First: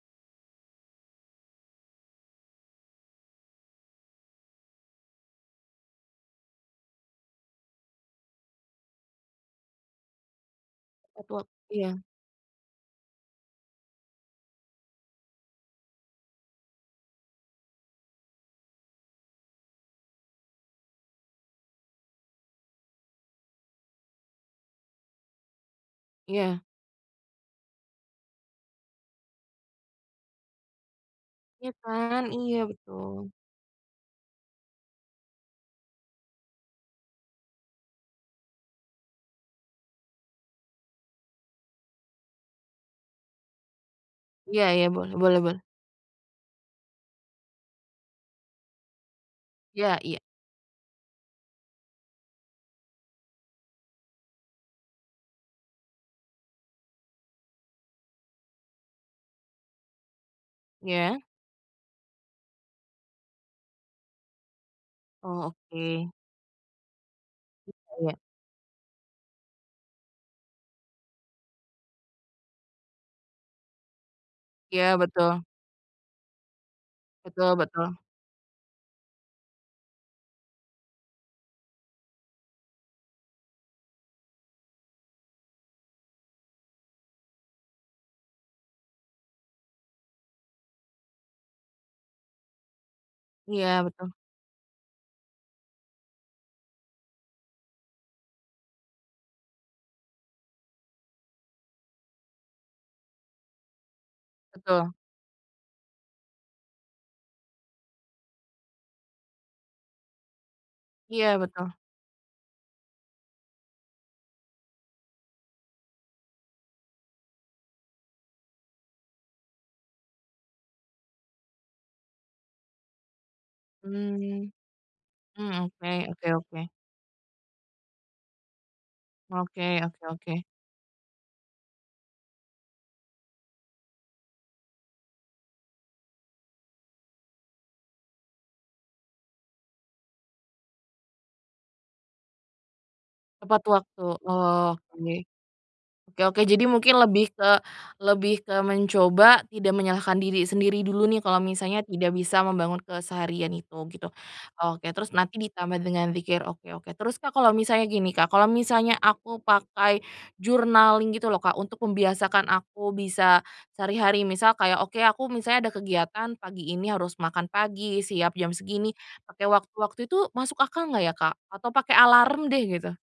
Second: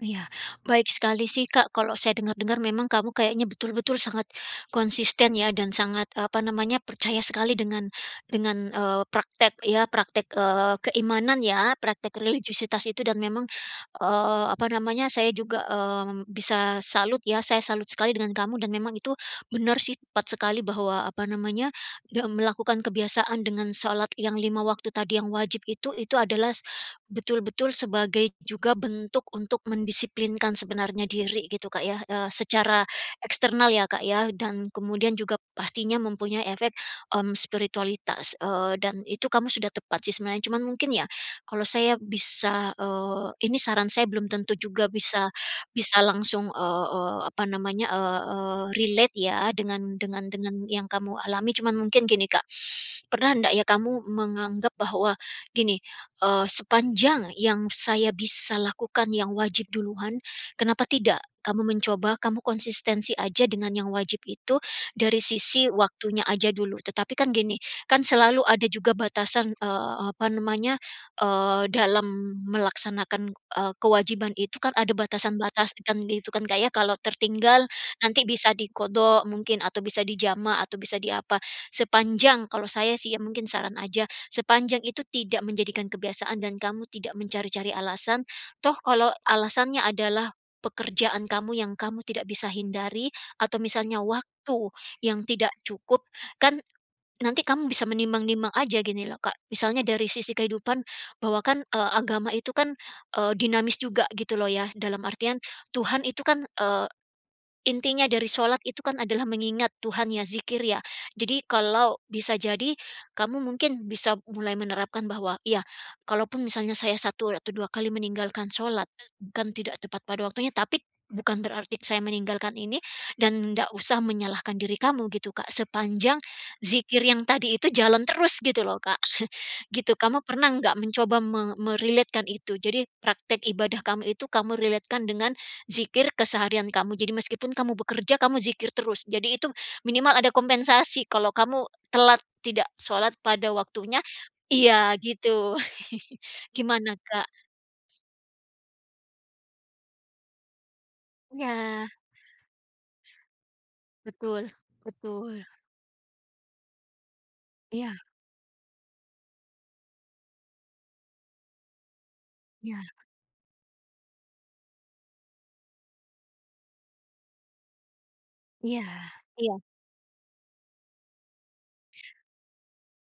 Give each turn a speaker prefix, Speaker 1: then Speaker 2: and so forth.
Speaker 1: Iya baik sekali sih Kak kalau saya dengar-dengar memang kamu kayaknya betul-betul sangat, konsisten ya dan sangat, eee, apa namanya percaya sekali dengan dengan, eee, praktek ya praktek, eee, keimanan
Speaker 2: Repot
Speaker 1: ya
Speaker 2: iya.
Speaker 1: praktek religiusitas itu dan memang, eee, apa namanya saya juga, mmm, bisa salut ya saya salut sekali dengan kamu dan memang itu benar sih tepat sekali bahwa apa namanya dem melakukan kebiasaan dengan shalat yang 5 waktu tadi yang wajib itu itu adalah
Speaker 2: Iya.
Speaker 1: betul-betul sebagai juga bentuk untuk mendisiplinkan sebenarnya diri gitu
Speaker 2: Iya
Speaker 1: Kak ya,
Speaker 2: kan?
Speaker 1: eee,
Speaker 2: Iya
Speaker 1: secara
Speaker 2: betul.
Speaker 1: eksternal ya Kak ya dan kemudian juga pastinya mempunyai efek, mmm, spiritualitas, eee, dan itu kamu sudah tepat sih sebenarnya cuman mungkin ya, kalau saya bisa, eee, ini saran saya belum tentu
Speaker 2: Iya iya
Speaker 1: juga
Speaker 2: boleh
Speaker 1: bisa
Speaker 2: boleh boleh.
Speaker 1: bisa langsung, eee eee, apa namanya, eee, relate ya dengan
Speaker 2: Iya iya.
Speaker 1: dengan dengan yang kamu alami cuman mungkin gini Kak, pernah ndak ya kamu menganggap bahwa gini, eee, sepanjang yang saya bisa lakukan yang wajib duluan, kenapa
Speaker 2: Ya?
Speaker 1: tidak kamu mencoba kamu konsistensi aja dengan yang wajib itu dari
Speaker 2: Oh
Speaker 1: sisi
Speaker 2: oke.
Speaker 1: waktunya aja dulu tetapi kan gini,
Speaker 2: [unintelligible]
Speaker 1: kan
Speaker 2: Kayak
Speaker 1: selalu ada juga batasan, eee, apa namanya, eee, dalam melaksanakan, eee, kewajiban itu kan
Speaker 2: Iya
Speaker 1: ada
Speaker 2: betul.
Speaker 1: batasan-batasan gitu kan Kak ya kalau
Speaker 2: Betul
Speaker 1: tertinggal
Speaker 2: betul.
Speaker 1: nanti bisa diqodho mungkin atau bisa dijamah atau bisa di apa, sepanjang kalau saya sih ya mungkin saran aja, sepanjang itu tidak menjadikan kebiasaan dan kamu tidak mencari-cari alasan, toh kalau alasannya adalah pekerjaan kamu yang kamu tidak bisa hindari atau
Speaker 2: Iya
Speaker 1: misalnya
Speaker 2: betul.
Speaker 1: waktu yang tidak cukup kan, nanti kamu bisa menimbang-nimbang aja gini loh Kak misalnya dari sisi kehidupan bahwa kan, eee, agama itu kan, eee, dinamis juga gitu loh ya
Speaker 2: Betul.
Speaker 1: dalam artian Tuhan itu kan, eee, intinya dari shalat itu kan adalah mengingat Tuhan ya dzikir ya
Speaker 2: Iya
Speaker 1: jadi
Speaker 2: betul.
Speaker 1: kalau bisa jadi kamu mungkin bisa mulai menerapkan bahwa iya, kalaupun misalnya saya 1 atau 2 kali meninggalkan shalat bukan tidak tepat pada waktunya tapi bukan berarti saya meninggalkan ini dan ndak usah
Speaker 2: Mmm,
Speaker 1: menyalahkan diri kamu gitu Kak
Speaker 2: mmm oke
Speaker 1: sepanjang,
Speaker 2: oke oke.
Speaker 1: dzikir yang tadi itu jalan terus gitu loh Kak
Speaker 2: Oke
Speaker 1: gitu
Speaker 2: oke
Speaker 1: kamu
Speaker 2: oke.
Speaker 1: pernah gak mencoba me me-relate-kan itu jadi praktek ibadah kamu itu kamu relate-kan dengan dzikir keseharian kamu jadi meskipun kamu bekerja kamu dzikir terus jadi itu minimal ada kompensasi kalau kamu telat, tidak shalat pada
Speaker 2: Tepat
Speaker 1: waktunya
Speaker 2: waktu oh
Speaker 1: iya
Speaker 2: oke,
Speaker 1: gitu
Speaker 2: oke oke jadi
Speaker 1: gimana,
Speaker 2: mungkin
Speaker 1: Kak?
Speaker 2: lebih ke lebih ke mencoba tidak menyalahkan diri sendiri dulu nih kalau misalnya
Speaker 1: Iya.
Speaker 2: tidak bisa membangun keseharian itu gitu.
Speaker 1: Betul
Speaker 2: Oke terus nanti
Speaker 1: betul.
Speaker 2: ditambah dengan dzikir oke oke terus Kak kalau misalnya
Speaker 1: Iya.
Speaker 2: gini Kak kalau misalnya aku pakai journaling gitu loh Kak untuk membiasakan
Speaker 1: Iya.
Speaker 2: aku bisa sehari-hari misal kayak oke aku misalnya ada kegiatan pagi ini harus makan pagi siap jam
Speaker 1: Iya
Speaker 2: segini, pake
Speaker 1: iya.
Speaker 2: waktu waktu itu masuk akal gak ya Kak? Atau pakai alarm deh gitu?